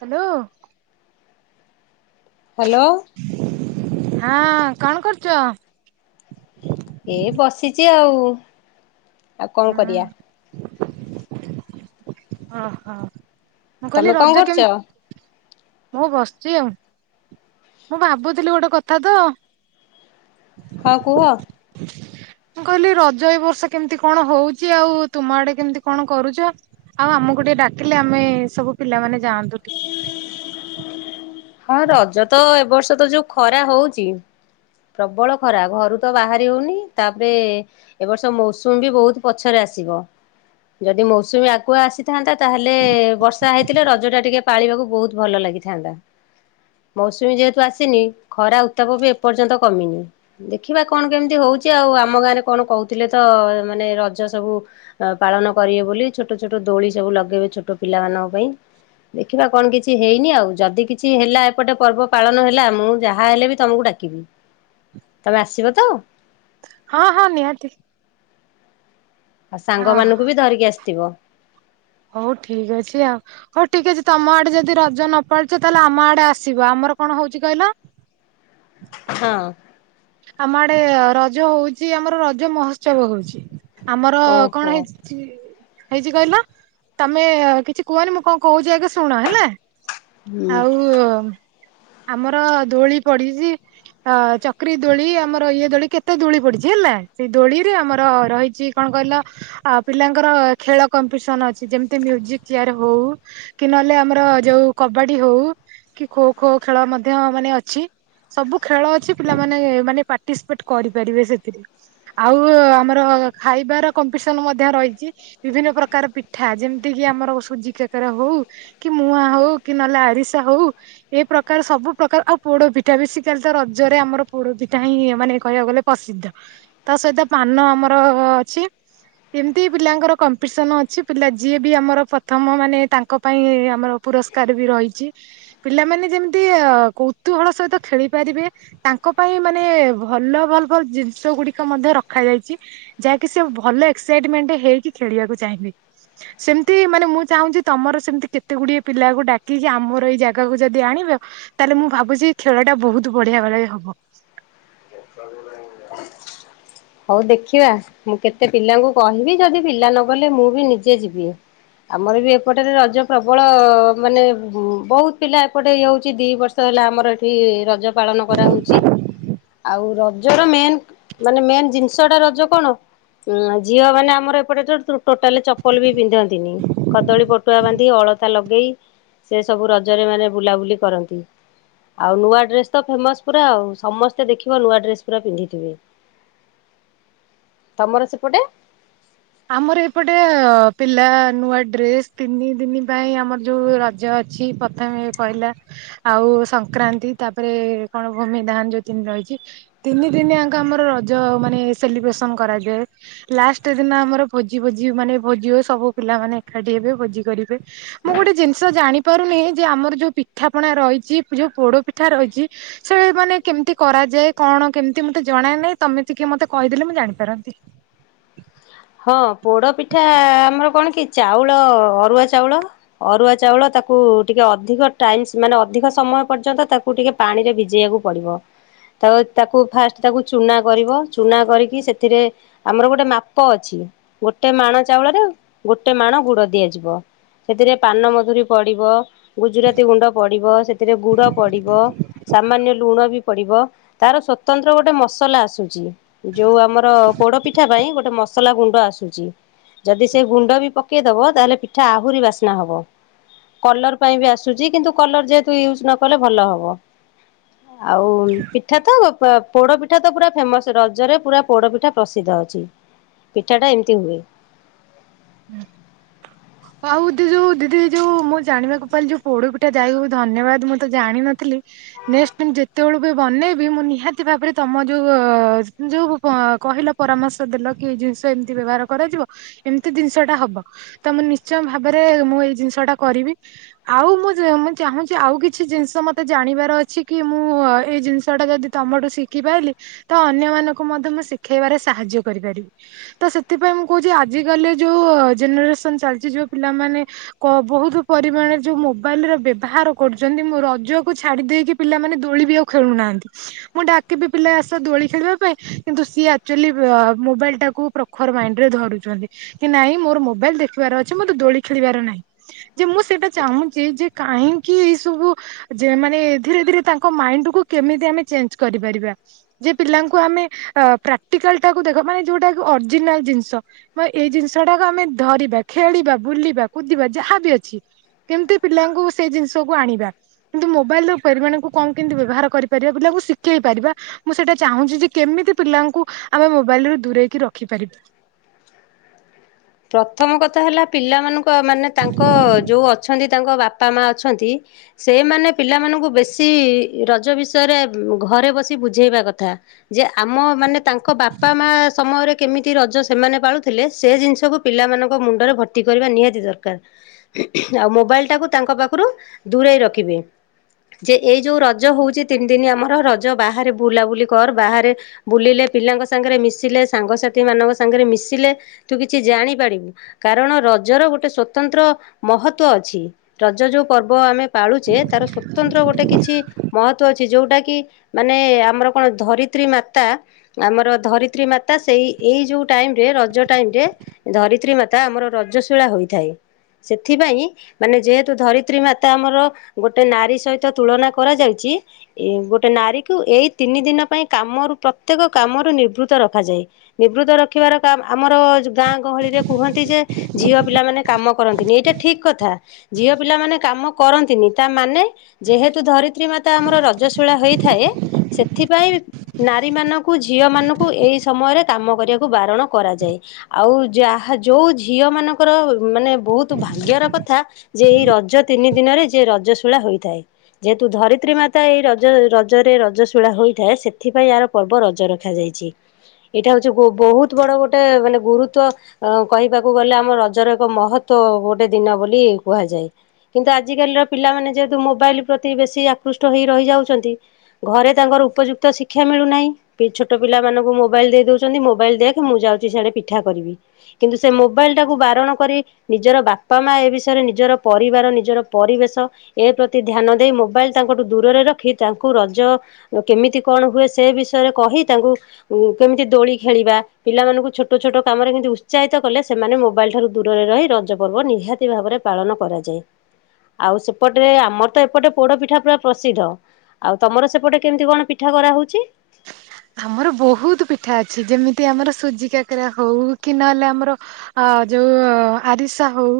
Hello hello ହଁ କଣ କରୁଚ? ଏ ବସିଚି ଆଉ ଆଉ କଣ ହଁ କରିଆ। ଅଁ ହଁ ମୁଁ କହିଲି ତମେ କଣ ରଜ କରୁଛ? କେମତ ମୁଁ ଭାବୁଥିଲି ଗୋଟେ କଥା ତ। ହ କୁହ ମୁଁ କହିଲି ରଜ ଏଇ ବର୍ଷ କେମିତି କଣ ହୋଉଚି ଆଉ ତୁମ ଆଡେ କେମିତି କଣ କରୁଚ? ଆଉ ଆମକୁ ଟିକେ ଡାକିଲେ ଆମେ ସବୁ ପିଲାମାନେ ଯାଆନ୍ତୁ ଟିକ ହଁ ରଜ ତ ଏ ବର୍ଷ ତ ଯୋଉ ଖରା ହୋଉଚି। ପ୍ରବଳ ଖରା ଘରୁ ତ ବାହାରି ହୋଉନି। ତାପରେ ଏ ବର୍ଷ ମୌସୁମୀ ବି ବୋହୁତ ପଛରେ ଆସିବ। ଯଦି ମୌସୁମୀ ଆଗୁଆ ଆସିଥାନ୍ତା ତାହେଲେ ବର୍ଷା ହେଇଥିଲେ ରଜ ଟା ଟିକେ ପାଳିବାକୁ ବୋହୁତ ଭଲ ଲାଗିଥାନ୍ତା। ମୌସୁମୀ ଯେହେତୁ ଆସିନି ଖରା ଉତ୍ତାପ ବି ଏପର୍ଯ୍ୟନ୍ତ କମିନି। ଦେଖିବା କଣ କେମିତି ହୋଉଚି ଆଉ ଆମ ଗାଁରେ କଣ କହୁଥିଲେ ତ ମାନେ ରଜ ସବୁ ପାଳନ କରିବେ ବୋଲି ଛୋଟ ଛୋଟ ଦୋଳି ସବୁ ଲଗେଇବେ ଛୋଟ ପିଲାମାନଙ୍କ ପାଇଁ। ଦେଖିବା କଣ କିଛି ହେଇନି ଆଉ ଯଦି କିଛି ଛି ହେଲା ଏପଟେ ପର୍ବ ପାଳନ ହେଲା ମୁଁ ଯାହା ହେଲେ ବି ତମକୁ ଡାକିବି। ତମେ ଆସିବ ତ? ହଁ ହଁ ନିହାତି। ଆ ଅ ସାଙ୍ଗ ମାନଙ୍କୁ ବି ଧରିକି ଆସିଥିବ। ହଉ ଠିକ ଅଛି ଆ ହୋଉ ଠିକ ଅଛି ତମ ଆଡେ ଯଦି ରଜ ନପାଳୁଛ ତାହେଲେ ଆମ ଆଡେ ଆସିବ। ଆମର କଣ ହୋଉଚି କଇଲ? ହଁ ଆମ ଆଡେ ରଜ ହୋଉଚି ଆମର ରଜ ମହୋତ୍ସବ ହୋଉଚି ଆମର କଣ ଓହୋ। ହେଉଚ ହେଇଛି କହିଲ ତମେ କିଛି କୁହନି ମୁଁ କଣ କହୁଛି ଆଗେ ଶୁଣ ହେଲା। ଆଉ ଆମର ଦୋଳି ପଡିଚି ଅ ଚ କ୍ରି ଦୋଳି ଆମର ଇଏ ଦୋଳି ଆମର କେତେ ଦୋଳି ପଡିଚି ହେଲା। ସେ ଦୋଳିରେ ଆମର ରହିଚି କଣ କହିଲ ଆ ପିଲାଙ୍କର ଖେଳ କମ୍ପିଟିସନ ଅଛି ଯେମିତି ମ୍ୟୁଜିକ ଚେୟାର ହୋଉ କି ନହେଲେ ଆମର ଯୋଉ କବାଡି ହୋଉ କି ଖୋ ଖୋ ଖେଳ ମଧ୍ୟ ମାନେ ଅଛି। ସବୁ ଖେଳ ଅଛି ପିଲାମାନେ ମାନେ ପାର୍ଟିସିପେଟ କରିପାରିବେ ସେଥିରେ। ଆଉ ଆମର ଖାଇବାର କମ୍ପିଟିସନ ମଧ୍ୟ ରହିଛି। ବିଭିନ୍ନ ପ୍ରକାର ପିଠା ଯେମିତି କିି ଆମର ସୁଜି କାକରା ହୋଉ। କି ମୁହାଁ ହୋଉ କି ନହେଲେ ଆରିସା ହୋଉ। ଏ ପ୍ରକାର ସବୁ ପ୍ରକାର ଆଉ ପୋଡ ପିଠା ବେସିକାଲି ତ ର ଜରେ ଆମର ପୋଡପିଠା ହିଁ ମାନେ କହିବାକୁ ଗଲେ ପସିଦ୍ଧ। ତା ସହିତ ପାନ ଆମର ଅଛି। ଏମିତି ପିଲାଙ୍କର କମ୍ପିଟିସନ ଅଛି। ପିଲା ଯିଏ ବି ଆମର ପ୍ରଥମ ମାନେ ତାଙ୍କ ପାଇଁ ଆମର ପୁରସ୍କାର ବି ରହିଚି ପିଲାମାନେ ଯେମିତି ଅ କୌତୁହଳ ସହିତ ଖେଳି ପାରିବେ ତାଙ୍କ ପାଇଁ ମାନେ ଭଲ ଭଲ ଭଲ ଜିନିଷ ଗୁଡିକ ମଧ୍ୟ ରଖାଯାଇଚି। ଯାହାକି ସେ ଭଲ ଏକ୍ସାଇଟମେଣ୍ଟ ହେଇକି ଖେଳିବାକୁ ଚାହିଁବେ। ସେମିତି ମାନେ ମୁଁ ଚାହୁଁଚି ତମର ସେମିତି କେତେ ଗୁଡିଏ ପିଲାକୁ ଡାକିକି ଆମର ଏଇ ଜାଗାକୁ ଯଦି ଆଣିବ ତାହେଲେ ମୁଁ ଭାବୁଚି ଖେଳ ଟା ବହୁତ ବଢିଆ ଭାବେ ହବ। [inaudible] ହୋଉ ଦେଖିବା ମୁଁ କେତେ ପିଲାଙ୍କୁ କହିବି ଯଦି ପିଲା ନ ଗଲେ ମୁଁ ବି ନିଜେ ଯିବି। ଆମର ବି ଏପଟେରେ ରଜ ପ୍ରବଳ ମାନେ ବହୁତ ପିଲା ଏପଟେ ଇଏ ହୋଉଚି ଦୁଇ ବର୍ଷ ହେଲା ଆମର ଏଠି ରଜ ପାଳନ କରାହୋଉଚି। ଆଉ ରଜର ମେନ୍ ମାନେ ମେନ୍ ଜିନିଷ ଟା ରଜ କଣ? ହୁଁ ଝିଅ ମାନେ ଆମର ଏପଟେ ଟୋଟାଲ ଚପଲ ବି ପିନ୍ଧନ୍ତିନି। କଦଳୀ ପଟୁଆ ବାନ୍ଧି, ଅଳତା ଲଗେଇ ସେ ସବୁ ରଜରେ ମାନେ ବୁଲାବୁଲି କରନ୍ତି। ଆଉ ନୂଆ ଡ୍ରେସ୍‌ ତ ଫେମସ୍ ପୁରା ଆଉ ସମସ୍ତେ ଦେଖିବ ନୂଆ ଡ୍ରେସ୍‌ ପୁରା ପିନ୍ଧିଥିବେ। ତମର ସେପଟେ? ଆମର ଏପଟେ ପିଲା ନୂଆ ଡ୍ରେସ୍‌ ତିନି ଦିନି ପାଇଁ ଆମର ଯୋଉ ରଜ ଅଛି। ପ୍ରଥମେ କହିଲା ଆଉ ସଂକ୍ରାନ୍ତି ତାପରେ କଣ ଭୂମି ଦାହାନ ଯୋଉ ତିନି ରହିଚି। ତିନି ଦିନି ଆଙ୍କ ଆମର ରଜ ମାନେ ସେଲିବ୍ରେସନ କରାଯାଏ। ଲାଷ୍ଟ ହେଲେ ଆମର ଭୋଜି ଭୋଜି ମାନେ ଭୋଜି ସବୁ ପିଲାମାନେ ଏକାଠି ହେବେ ଭୋଜି କରିବେ। ମୁଁ ଗୋଟେ ଜିନିଷ ଜାଣି ପାରୁନି ଯେ ଆମର ଯୋଉ ପିଠାପଣା ରହିଚି ଯୋଉ ପୋଡ ପିଠା ରହିଚି ସେ ମାନେ କେମିତି କରାଯାଏ କଣ କେମିତି ମତେ ଜଣା ନାହିଁ ତମେ ଟିକେ ମତେ କହିଦେଲେ ମୁଁ ଜାଣିପାରନ୍ତି। ହଁ ପୋଡ଼ ପିଠା ଆମର କଣ କି ଚାଉଳ ଅରୁଆ ଚାଉଳ ଅରୁଆ ଚାଉଳ ତାକୁ ଟିକେ ଅଧିକ ଟାଇମ୍ ମାନେ ଅଧିକ ସମୟ ପର୍ଯ୍ୟନ୍ତ ତା କୁ ଟିକେ ପାଣି ରେ ଭିଜେଇବାକୁ ପଡିବ। ତ ତାକୁ ଫାଷ୍ଟ ତାକୁ ଚୂନା କରିବ ଚୂନା କରିକି ସେଥିରେ ଆମର ଗୋଟେ ମା ପ ଅଛି ଗୋଟେ ମାଣ ଚାଉଳରେ ଗୋଟେ ମାଣ ଗୁଡ ଦିଆଯିବ। ସେଥିରେ ପାନ ମଧୁରୀ ପଡିବ, ଗୁଜୁରାତି ଗୁଣ୍ଡ ପଡିବ, ସେଥିରେ ଗୁଡ ପଡିବ ସାମାନ୍ୟ ଲୁଣ ବି ପଡିବ ତାର ସ୍ଵତନ୍ତ୍ର ଗୋଟେ ମସଲା ଆସୁଚି। ଯୋଉ ଆମର ପୋଡ ପିଠା ପାଇଁ ଗୋଟେ ମ ସଲା ଗୁଣ୍ଡ ଆସୁଚି ଯଦି ସେ ଗୁଣ୍ଡ ବି ପକେଇଦବ ତାହେଲେ ପିଠା ଆହୁରି ବାସ୍ନା ହବ। କଲର ପାଇଁ ବି ଆସୁଚି କିନ୍ତୁ କଲର ଯେହେତୁ ୟୁଜ ନ କଲେ ଭଲ ହବ। ଆଉ ପିଠା ତ ପୋଡ଼ ପିଠା ତ ପୁରା ଫେମସ୍ ରଜରେ ପୁରା ପୋଡ଼ ପିଠା ପ୍ରସିଦ୍ଧ ଅଛି। ପିଠା ଟା ଏମିତି ହୁଏ। ହୁଁ। ଆଉ ଉଦି ଯୋଉ ଦିଦି ଯୋଉ ମୁଁ ଜାଣିବାକୁ ପାଇିଲି ଯୋଉ ପୋଡ ପିଠା ଯାଇ ଧନ୍ୟବାଦ ମୁଁ ତ ଜାଣିନଥିଲି। ନେଷ୍ଟେ ଯେତେବେଳୁ ବି ବନେଇବି ମୁଁ ନିହାତି ଭାବରେ ତମ ଯୋଉ ଯୋଉ କହିଲ ପରାମର୍ଶ ଦେଲ କି ଏଇ ଜିନିଷ ଏମିତି ବ୍ୟବହାର କରାଯିବ। ଏମିତି ଜିନିଷ ଟା ହବ ତା ମାନେ ନିଶ୍ଚୟ ଭାବରେ ମୁଁ ଏଇ ଜିନିଷ ଟା କରିବି। ଆଉ ମୁଁ ମୁଁ ଚାହୁଁଚି ଆଉ କିଛି ଜିନିଷ ମତେ ଜାଣିବାର ଅଛି କି ମୁଁ ଏଇ ଜିନିଷ ଟା ଯଦି ତମଠୁ ଶିଖିପାଇଲିି ତ ଅନ୍ୟମାନାନଙ୍କୁ ମଧ୍ୟ ମୁଁ ଶିଖେଇବାରେ ସାହାଯ୍ୟ କରିପାରିବି। ତ ସେଥିପାଇଁ ମୁଁ କହୁଚି ଆଜିିକାଲି ଯୋଉ ଜେନେରେସନ୍ ଚାଲିଚି ଯୋଉ ପିଲାମାନେ କହୁ ବହୁତ ପରିମାଣରେ ଯୋଉ ମୋବାଇଲ ର ବ୍ୟବହାର କରୁଛନ୍ତି ମୁଁ ରଜକୁ ଛାଡି ଦେଇକି ପିଲାମାନେ ଦୋଳି ବି ଆଉ ଖେଳୁନାହାନ୍ତି। ମୁଁ ଡାକିବି ପିଲାଏ ଆସ ଦୋଳି ଖେଳିବା ପାଇଁ କିନ୍ତୁ ସିଏ ଆଚୁଏଲି ମୋବାଇଲ୍ ଟାକୁ ପ୍ର ଖର ମାଇଣ୍ଡ ରେ ଧରୁଛନ୍ତି କି ନାଇଁ ମୋର ମୋବାଇଲ ଦେଖିବାର ଅଛି ମୋତେ ଦୋଳି ଖେଳିବାର ନାହିଁ। ଯେ ମୁଁ ସେଇଟା ଚାହୁଁଛି ଯେ କାହିଁକି ଏଇ ସବୁ ଯେ ମାନେ ଧୀରେ ଧୀରେ ତାଙ୍କ ମାଇଣ୍ଡ କୁ କେମିତି ଆମେ ଚେଞ୍ଜ କରିପାରିବା। ଯେ ପିଲାଙ୍କୁ ଆମେ ପ୍ରାକ୍ଟିକାଲ ଟାକୁ ଦେଖ ମାନେ ଯୋଉଟା କି ଅରିଜିନାଲ୍ ଜିନିଷ। ମ ଏଇ ଜିନିଷ ଟାକୁ ଆମେ ଧରିବା ଖେଳିବା ବୁଲିବା କୁଦିବା ଯାହାବି ଅଛି। କେମିତି ପିଲାଙ୍କୁ ସେଇ ଜିନିଷକୁ ଆଣିବା। କିନ୍ତୁ ମୋବାଇଲ ର ପରିମାଣଙ୍କୁ କମ୍ କେମିତି ବ୍ୟବହାର କରିପାରିବା ପିଲାଙ୍କୁ ଶିଖେଇ ପାରିବା ମୁଁ ସେଇଟା ଚାହୁଁଛି ଯେ କେମିତି ପିଲାଙ୍କୁ ଆମେ ମୋବାଇଲ ରୁ ଦୂରେଇକି ରଖିପାରିବୁ। ପ୍ରଥମ କଥା ହେଲା ପିଲାମାନଙ୍କ ମାନେ ତାଙ୍କ ଯେଉଁ ଅଛନ୍ତି ତାଙ୍କ ବାପା ମା ଅଛନ୍ତି ସେଇମାନେ ପିଲାମାନଙ୍କୁ ବେଶୀ ରଜ ବିଷୟରେ ଘରେ ବସି ବୁଝେଇବା କଥା। ଯେ ଆମ ମାନେ ତାଙ୍କ ବାପା ମା ସମୟରେ କେମିତି ରଜ ସେମାନେ ପାଳୁଥିଲେ ସେ ଜିନିଷକୁ ପିଲାମାନଙ୍କ ମୁଣ୍ଡରେ ଭର୍ତ୍ତି କରିବା ନିହାତି ଦରକାର। ଆଉ ମୋବାଇଲ ଟାକୁ ତାଙ୍କ ପାଖରୁ ଦୂରେଇ ରଖିବେ। ଯେ ଏଇ ଯଉ ରଜ ହଉଛି ତିନି ଦିନ ଆମର ରଜ ବାହାରେ ବୁଲାବୁଲି କର ବାହାରେ ବୁଲିଲେ ପିଲାଙ୍କ ସାଙ୍ଗରେ ମିଶିଲେ ସାଙ୍ଗସାଥି ମାନଙ୍କ ସାଙ୍ଗରେ ମିଶିଲେ ତୁ କିଛି ଜାଣି କାରଣ ରଜର ଗୋଟେ ସ୍ଵତନ୍ତ୍ର ମହତ୍ ଅଛି। ରଜ ଯୋଉ ପର୍ବ ଆମେ ପାଳୁଛେ ତାର ସ୍ଵତନ୍ତ୍ର ଗୋଟେ କିଛି ମହତ୍ଵ ଅଛି ଯୋଉଟା କି ମାନେ ଆମର କଣ ଧରିତ୍ରୀ ମାତା ଆମର ଧରିତ୍ରୀ ମାତା ସେଇ ଏଇ ଯୋଉ ଟାଇମ୍ ରେ ରଜ ଟାଇମ୍ ରେ ଧରିତ୍ରୀ ମାତା ଆମର ରଜଶୀଳା ହୋଇଥାଏ, ସେଥିପାଇଁ ମାନେ ଯେହେତୁ ଧରିତ୍ରୀ ମାତା ଆମର ଗୋଟେ ନାରୀ ସହିତ ତୁଳନା କରାଯାଉଚି ଏ ଗୋଟେ ନାରୀକୁ ଏଇ ତିନି ଦିନ ପାଇଁ କାମରୁ ପ୍ରତ୍ୟେକ କାମରୁ ନିବୃତ୍ତ ରଖାଯାଏ। ନିବୃତ୍ତ ରଖିବାର କାମ ଆମର ଗାଁ ଗହଳିରେ କୁହନ୍ତି ଯେ ଝିଅ ପିଲା ମମାନେେ କାମ କରନ୍ତିନି ଏଇଟା ଠିକ କଥା। ଝିଅ ପିଲାମାନୋନେ କାମ କରନ୍ତିନି, ତାମାନେ ଯେହେତୁ ଧରିତ୍ରୀ ମାତା ଆମର ରଜଶୀଳା ହେଇଥାଏ, ସେଥିପାଇଁ ନାରୀ ମାନଙ୍କୁ ଝିଅ ମାନଙ୍କୁ ଏଇ ସମୟରେ କାମ କରିବାକୁ ବାରଣ କରାଯାଏ ଆଉ ଯାହା ଯୋଗ ଝିଅମାନଙ୍କର ମାନେ ବହୁତ ଭାଗ୍ୟର କଥା ଯେ ଏଇ ରଜ ତିନି ଦିନରେ ଯେ ରଜ ଶୂଳା ହୋଇଥାଏ। ଯେହେତୁ ଧରିତ୍ରୀ ମାତା ଏଇ ରଜ ରଜରେ ରଜଶିଳା ହୋଇଥାଏ ସେଥିପାଇଁ ପର୍ବ ରଜ ରଖାଯାଇଛି ଏଇଟା ହଉଛି ବହୁତ ବଡ ଗୋଟେ ମାନେ ଗୁରୁତ୍ଵ ଅ କହିବାକୁ ଗଲେ ଆମ ରଜର ଏକ ମହତ ଗୋଟେ ଦିନ ବୋଲି କୁହାଯାଏ। କିନ୍ତୁ ଆଜିକାଲିର ପିଲାମାନେ ଯେହେତୁ ମୋବାଇଲ ପ୍ରତି ବେଶୀ ଆକୃଷ୍ଟ ହେଇ ରହିଯାଉଚନ୍ତି ଘରେ ତାଙ୍କର ଉପଯୁକ୍ତ ଶିକ୍ଷା ମିଳୁନାହିଁ। ଛୋଟ ପିଲାମାନାନଙ୍କୁ ମୋବାଇଲ ଦେଇ ଦଉଛନ୍ତି ମୋବାଇଲ ଦେଖେ ମୁଁ ଯାଉଛି ସେଆଡେ ପିଠା କରିବି। କିନ୍ତୁ ସେ ମୋବାଇଲ ଟାକୁ ବାରଣ କରି ନିଜର ବାପା ମା ଏ ବିଷୟରେ ନିଜର ପରିବାର ନିଜର ପରିବେଶ ଏ ପ୍ରତି ଧ୍ୟାନ ଦେଇ ମୋବାଇଲ ତାଙ୍କଠୁ ଦୂରରେ ରଖି ତାଙ୍କୁ ରଜ କେମିତି କଣ ହୁଏ ସେ ବିଷୟରେ କହି ତାଙ୍କୁ କେମିତି ଦୋଳି ଖେଳିବା ପିଲାମାନଙ୍କୁ ଛୋଟ-ଛୋଟ କାମରେ କେମିତି ଉ ଉତ୍ସାହିତ କଲେ ସେମାନେ ମୋବାଇଲ ଠାରୁ ଦୂରରେ ରହି ରଜ ପର୍ବ ନିହାତି ଭାବରେ ପାଳନ କରାଯାଏ। ଆଉ ସେପଟେ ଆମର ତ ଏପଟେ ପୋଡପିଠା ପ୍ରାୟ ପ୍ରସିଦ୍ଧ। ଆଉ ତମର ସେପଟେ କେମିତି କଣ ପିଠା କରା ହଉଛି? ଆମର ବହୁତ ପିଠା ଅଛି ଯେମିତି ଆମର ସୁଜି କାକରା ହଉ କି ନହେଲେ ଆମର ଆ ଯୋଉ ଆରିସା ହଉ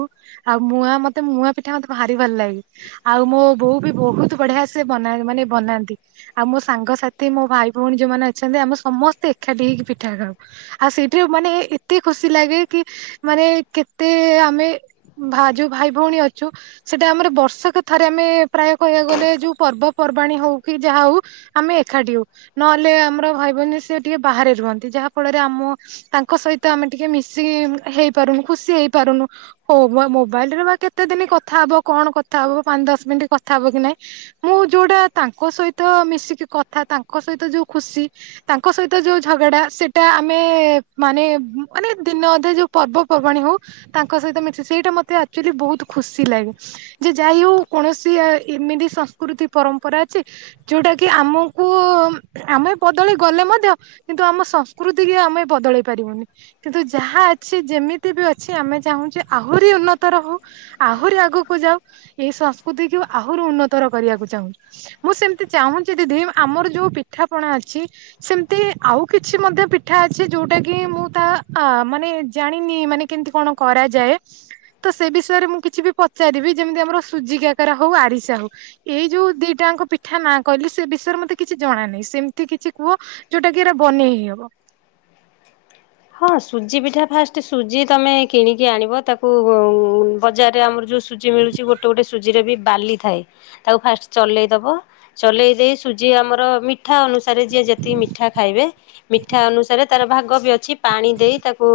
ଆଉ ମୁହାଁ ମତେ ମୁହାଁ ପିଠା ମତେ ଭାରି ଭଲ ଲାଗେ। ଆଉ ମୋ ବୋଉ ବି ବହୁତ୍ ବଢିଆ ସେ ବ ମାନେ ବନାନ୍ତି। ଆଉ ମୋ ସାଙ୍ଗସାଥି ମୋ ଭାଇ ଭଉଣୀ ଯୋଉମାନେ ଅଛନ୍ତି ଆମେ ସମସ୍ତେ ଏକାଠି ହେଇକି ପିଠା ଖାଉ। ଆଉ ସେଇଠିରେ ମାନେ ଏତେ ଖୁସି ଲାଗେ କି ମାନେ କେତେ ଆମେ? ଭା ଯୋଉଁ ଭାଇ ଭଉଣୀ ଅଛୁ। ସେଟା ଆମର ବର୍ଷକ ଥରେ ଆମେ ପ୍ରାୟ କହିବାକୁ ଗଲେ ଯୋଉ ପର୍ବପର୍ବାଣୀ ହଉ କି ଯାହା ହଉ। ଆମେ ଏକାଠି ହଉ ନହେଲେ ଆମର ଭାଇଭଉଣୀ ସି ଟିକେ ବାହାରେ ରୁହନ୍ତି ଯାହା ଫଳରେ ଆମ ତାଙ୍କ ସହିତ ଆମେ ଟିକେ ମିଶି ହେଇପାରୁନୁ ଖୁସି ହେଇପାରୁନୁ। ହଉ ମୋବାଇଲି ରେ ବା କେତେ ଦିନ କଥା ହବ କଣ କଥା ହବ ପାଞ୍ଚ ଦଶ ମିନିଟ କଥା ହବ କି ନାଇଁ? ମୁଁ ଯୋଉଟା ତାଙ୍କ ସହିତ ମିଶିକି କଥା ତାଙ୍କ ସହିତ ଯୋଉ ଖୁସି। ତାଙ୍କ ସହିତ ଯୋଉ ଝଗଡା ସେଟା ଆମେ ମାନେ ମାନେ ଦିନ ଅଧେ ଯୋଉ ପର୍ବ ପର୍ବାଣ ହଉ। ତାଙ୍କ ସହିତ ମିଶି ସେଇଟା ମତେ ଆକ୍ଚୁଲି ବହୁତ ଖୁସି ଲାଗେ। ଯେ ଯାଇ ହଉ କୌଣସି ଏମିତି ସଂସ୍କୃତି ପରମ୍ପରା ଅଛି। ଯୋଉଟା କି ଆମକୁ ଆମେ ବଦଳେଇ ଗଲେ ମଧ୍ୟ କିନ୍ତୁ ଆମ ସଂସ୍କୃତି କି ଆମେ ବଦଳେଇ ପାରିବୁନି। କିନ୍ତୁ ଯାହା ଅଛି ଯେମିତି ବି ଅଛି ଆମେ ଚାହୁଁଛୁ ଆହୁରି ଉନ୍ନତ ରହୁ ଆହୁରି ଆଗକୁ ଯାଉ ଏଇ ସଂସ୍କୃତିକୁ ଆହୁରି ଉନ୍ନତର କରିବାକୁ ଚାହୁଁ। ମୁଁ ସେମିତି ଚାହୁଁଛି ଦିଦି ଆମର ଯୋଉ ପିଠାପଣା ଅଛି। ସେମିତି ଆଉ କିଛି ମଧ୍ୟ ପିଠା ଅଛି ଯୋଉଟା କି ମୁଁ ତା ଅ ମାନେ ଜାଣିନି ମାନେ କେମିତି କଣ କରାଯାଏ? ତ ସେ ବିଷୟରେ ମୁଁ କିଛି ବି ପଚାରିବି ଯେମିତି ଆମର ସୁଜି କାକେରା ହଉ ଆରିସା ହଉ। ଏଇ ଯୋଉ ଦିଟାଙ୍କ ପିଠା ନାଁ କହିଲି ସେ ବିଷୟରେ ମତେ କିଛି ଜଣାାନାହିଁ। ସେମିତି କିଛି କୁହ ଯୋଉଟା କି ଏରା ବନେଇ ହେଇ ହବ। ହଁ ସୁଜି ପିଠା ଫାଷ୍ଟ ସୁଜି ତମେ କିଣିକି ଆଣିବ ତାକୁ ବଜାରରେ ଆମର ଯେଉଁ? ସୁଜି ମିଳୁଛି ଗୋଟେ ଗୋଟେ ସୁଜିରେ ବି ବାଲି ଥାଏ। ତାକୁ ଫାଷ୍ଟ ଚଲେଇଦବ ଚଲେଇ ଦେଇ ସୁଜି ଆମର ମି ମିଠା ଅନୁସାରେ ଯିଏ ଯେତିକି ମିଠା ଖାଇବେ ମିଠା ଅନୁସାରେ ତାର ଭାଗ ବି ଅଛି। ପାଣି ଦେଇ ତାକୁ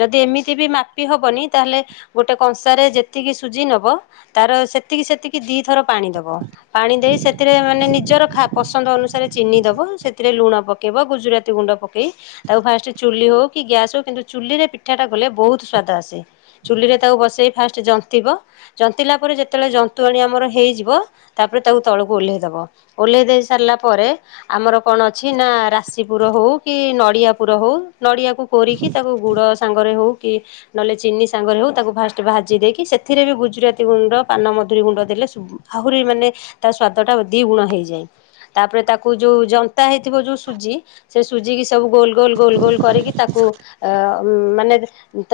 ଯଦି ଏମିତି ବି ମାପି ହବନି ତାହେଲେ ଗୋଟେ କଂସାରେ ଯେତିକି ସୁଜି ନବ ତାର ସେତିକି ସେତିକି ଦିଥର ପାଣି ଦବ। ପାଣି ଦେଇ ସେଥିରେ ମାନେ ନିଜର ଖା ପସନ୍ଦ ଅନୁସାରେ ଚିନି ଦବ ସେଥିରେ ଲୁଣ ପ ପକେଇବ ଗୁଜୁରାତି ଗୁଣ୍ଡ ପକେଇ ତାକୁ ଫାଷ୍ଟ ଚୁଲି ହଉ କି ଗ୍ୟାସ୍ ହଉ କିନ୍ତୁ ଚୁଲିରେ ପିଠାଟା କଲେ ବହୁତ ସ୍ୱାଦ ଆସେ। ଚୁଲିରେ ତାକୁ ବସେଇ ଫାଷ୍ଟ ଜନ୍ତିବ ଜନ୍ତିଲା ପରେ ଯେତେବେଳେ ଜନ୍ତୁ ଆଣି ଆମର ହେଇଯିବ। ତାପରେ ତାକୁ ତଳକୁ ଓହ୍ଲେଇ ଦବ ଓହ୍ଲେଇ ଦେଇ ସାରିଲା ପରେ ଆମର କଣ ଅଛି ନା ରାଶିପୁର ହଉ କି ନଡିଆ ପୁର ହଉ। ନଡ଼ିଆକୁ କୋରିକି ତାକୁ ଗୁଡ଼ ସାଙ୍ଗରେ ହେଉ କି? ନହେଲେ ଚିନି ସାଙ୍ଗରେ ହଉ ତାକୁ ଫାଷ୍ଟ ଭାଜି ଦେଇକି ସେଥିରେ ବି ଗୁଜୁରାତି ଗୁଣ୍ଡ ପାନ ମଧୁରୀ ଗୁଣ୍ଡ ଦେଲେ ଆହୁରି ମାନେ ତା ସ୍ଵାଦ ଟା ଦି ଗୁଣ ହେଇଯାଏ। ତାପରେ ତାକୁ ଯୋଉ ଜନ୍ତା ହେଇଥିବ ଯୋଉ ସୁଜି ସେ ସୁଜି କି ସବୁ ଗୋଲ ଗୋଲ ଗୋଲ ଗୋଲ କରିକି ତାକୁ ଅ ମାନେ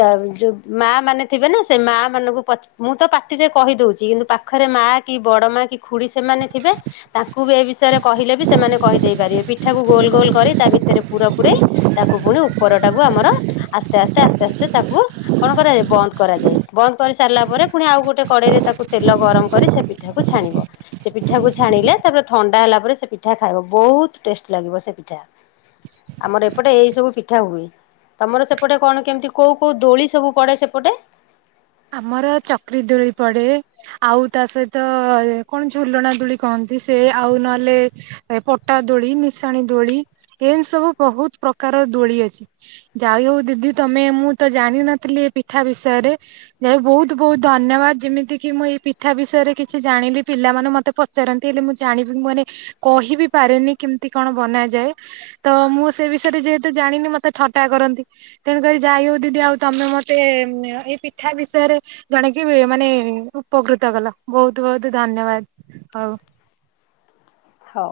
ତ ଯୋଉ ମା ମାନେ ଥିବ ନା ସେ ମା ମାନଙ୍କୁ ମୁଁ ତ ପାଟିରେ କହି ଦଉଛି କିନ୍ତୁ ପାଖରେ ମାଆ କି ବଡ଼ ମା କି ଖୁଡ଼ି ସେମାନେ ଥିବେ? ତାଙ୍କୁ ବି ଏ ବିଷୟରେ କହିଲେ ବି ସେମାନେ କହିଦେଇ ପାରିବେ ପିଠାକୁ ଗୋଲ ଗୋଲ କରି ତା ଭିତରେ ପୁର ପୁରେଇ [unintelligible] କୁ ପୁଣି ଉପରଟାକୁ ଆମର ଆସ୍ତେ ଆସ୍ତେ ଆସ୍ତେ ଆସ୍ତେ ତାକୁ କଣ କରାଯାଏ ବନ୍ଦ କରାଯାଏ ବନ୍ଦ କରି ସାରିଲା ପରେ ପୁଣି ଆଉ ଗୋଟେ କଡେଇରେ ତାକୁ ତେଲ ଗରମ କରି ସେ ପି ପିଠାକୁ ଛାଣିବ। ସେ ପିଠାକୁ ଛାଣିଲେ ତାପରେ ଥଣ୍ଡା ହେଲା ପରେ ସେ ପିଠା ଖାଇବ ବହୁତ ଟେଷ୍ଟ ଲାଗିବ ସେ ପିଠା। ଆମର ଏପଟେ ଏଇ ସବୁ ପିଠା ହୁଏ ତମର ସେପଟେ କଣ କେମିତି କୋଉ କୋଉ ଦୋଳି ସବୁ ପଡେ ସେପଟେ? ଆମର ଚକ୍ରୀ ଦୋଳି ପଡେ। ଆଉ ତା ସହିତ କଣ ଝୁଲଣା ଦୋଳି କହନ୍ତି ସେ ଆଉ ନହେଲେ ଏ, ପଟା, ଦୋଳି, ମିଶାଣି, ଦୋଳି, ଏମିତି ସବୁ ବହୁତ ପ୍ରକାର ଦୋଳି ଅଛି। ଯାଉ ହଉ ଦିଦି ତମେ ମୁଁ ତ ଜାଣିନଥିଲି ଏ ପିଠା ବିଷୟରେ? ଯାଇ ବହୁତ ବହୁତ ଧନ୍ୟବାଦ ଯେମିତି କି ମୁଁ ଏଇ ପିଠା ବିଷୟରେ କିଛି ଜାଣିଲି ପିଲାମାନେ ମତେ ପ ପଚାରନ୍ତି ହେଲେ ମୁଁ ଜାଣିବି ମୁଁ ମାନେ କହିବି ପାରେନି କେମିତି କଣ ବନାଯାଏ? ତ ମୁଁ ସେ ବିଷୟରେ ଯେହେତୁ ଜାଣିନି ମତେ ଥଟା କରନ୍ତି। ତେଣୁକରି ଯାଇ ହଉ ଦିଦି ଆଉ ତମେ ମତେ ଏ ପି ପିଠା ବିଷୟରେ ଜଣେଇକି ମାନେ ଉପକୃତ କଲ ବହୁତ ବହୁତ ଧନ୍ୟବାଦ। ହଉ। ହଉ।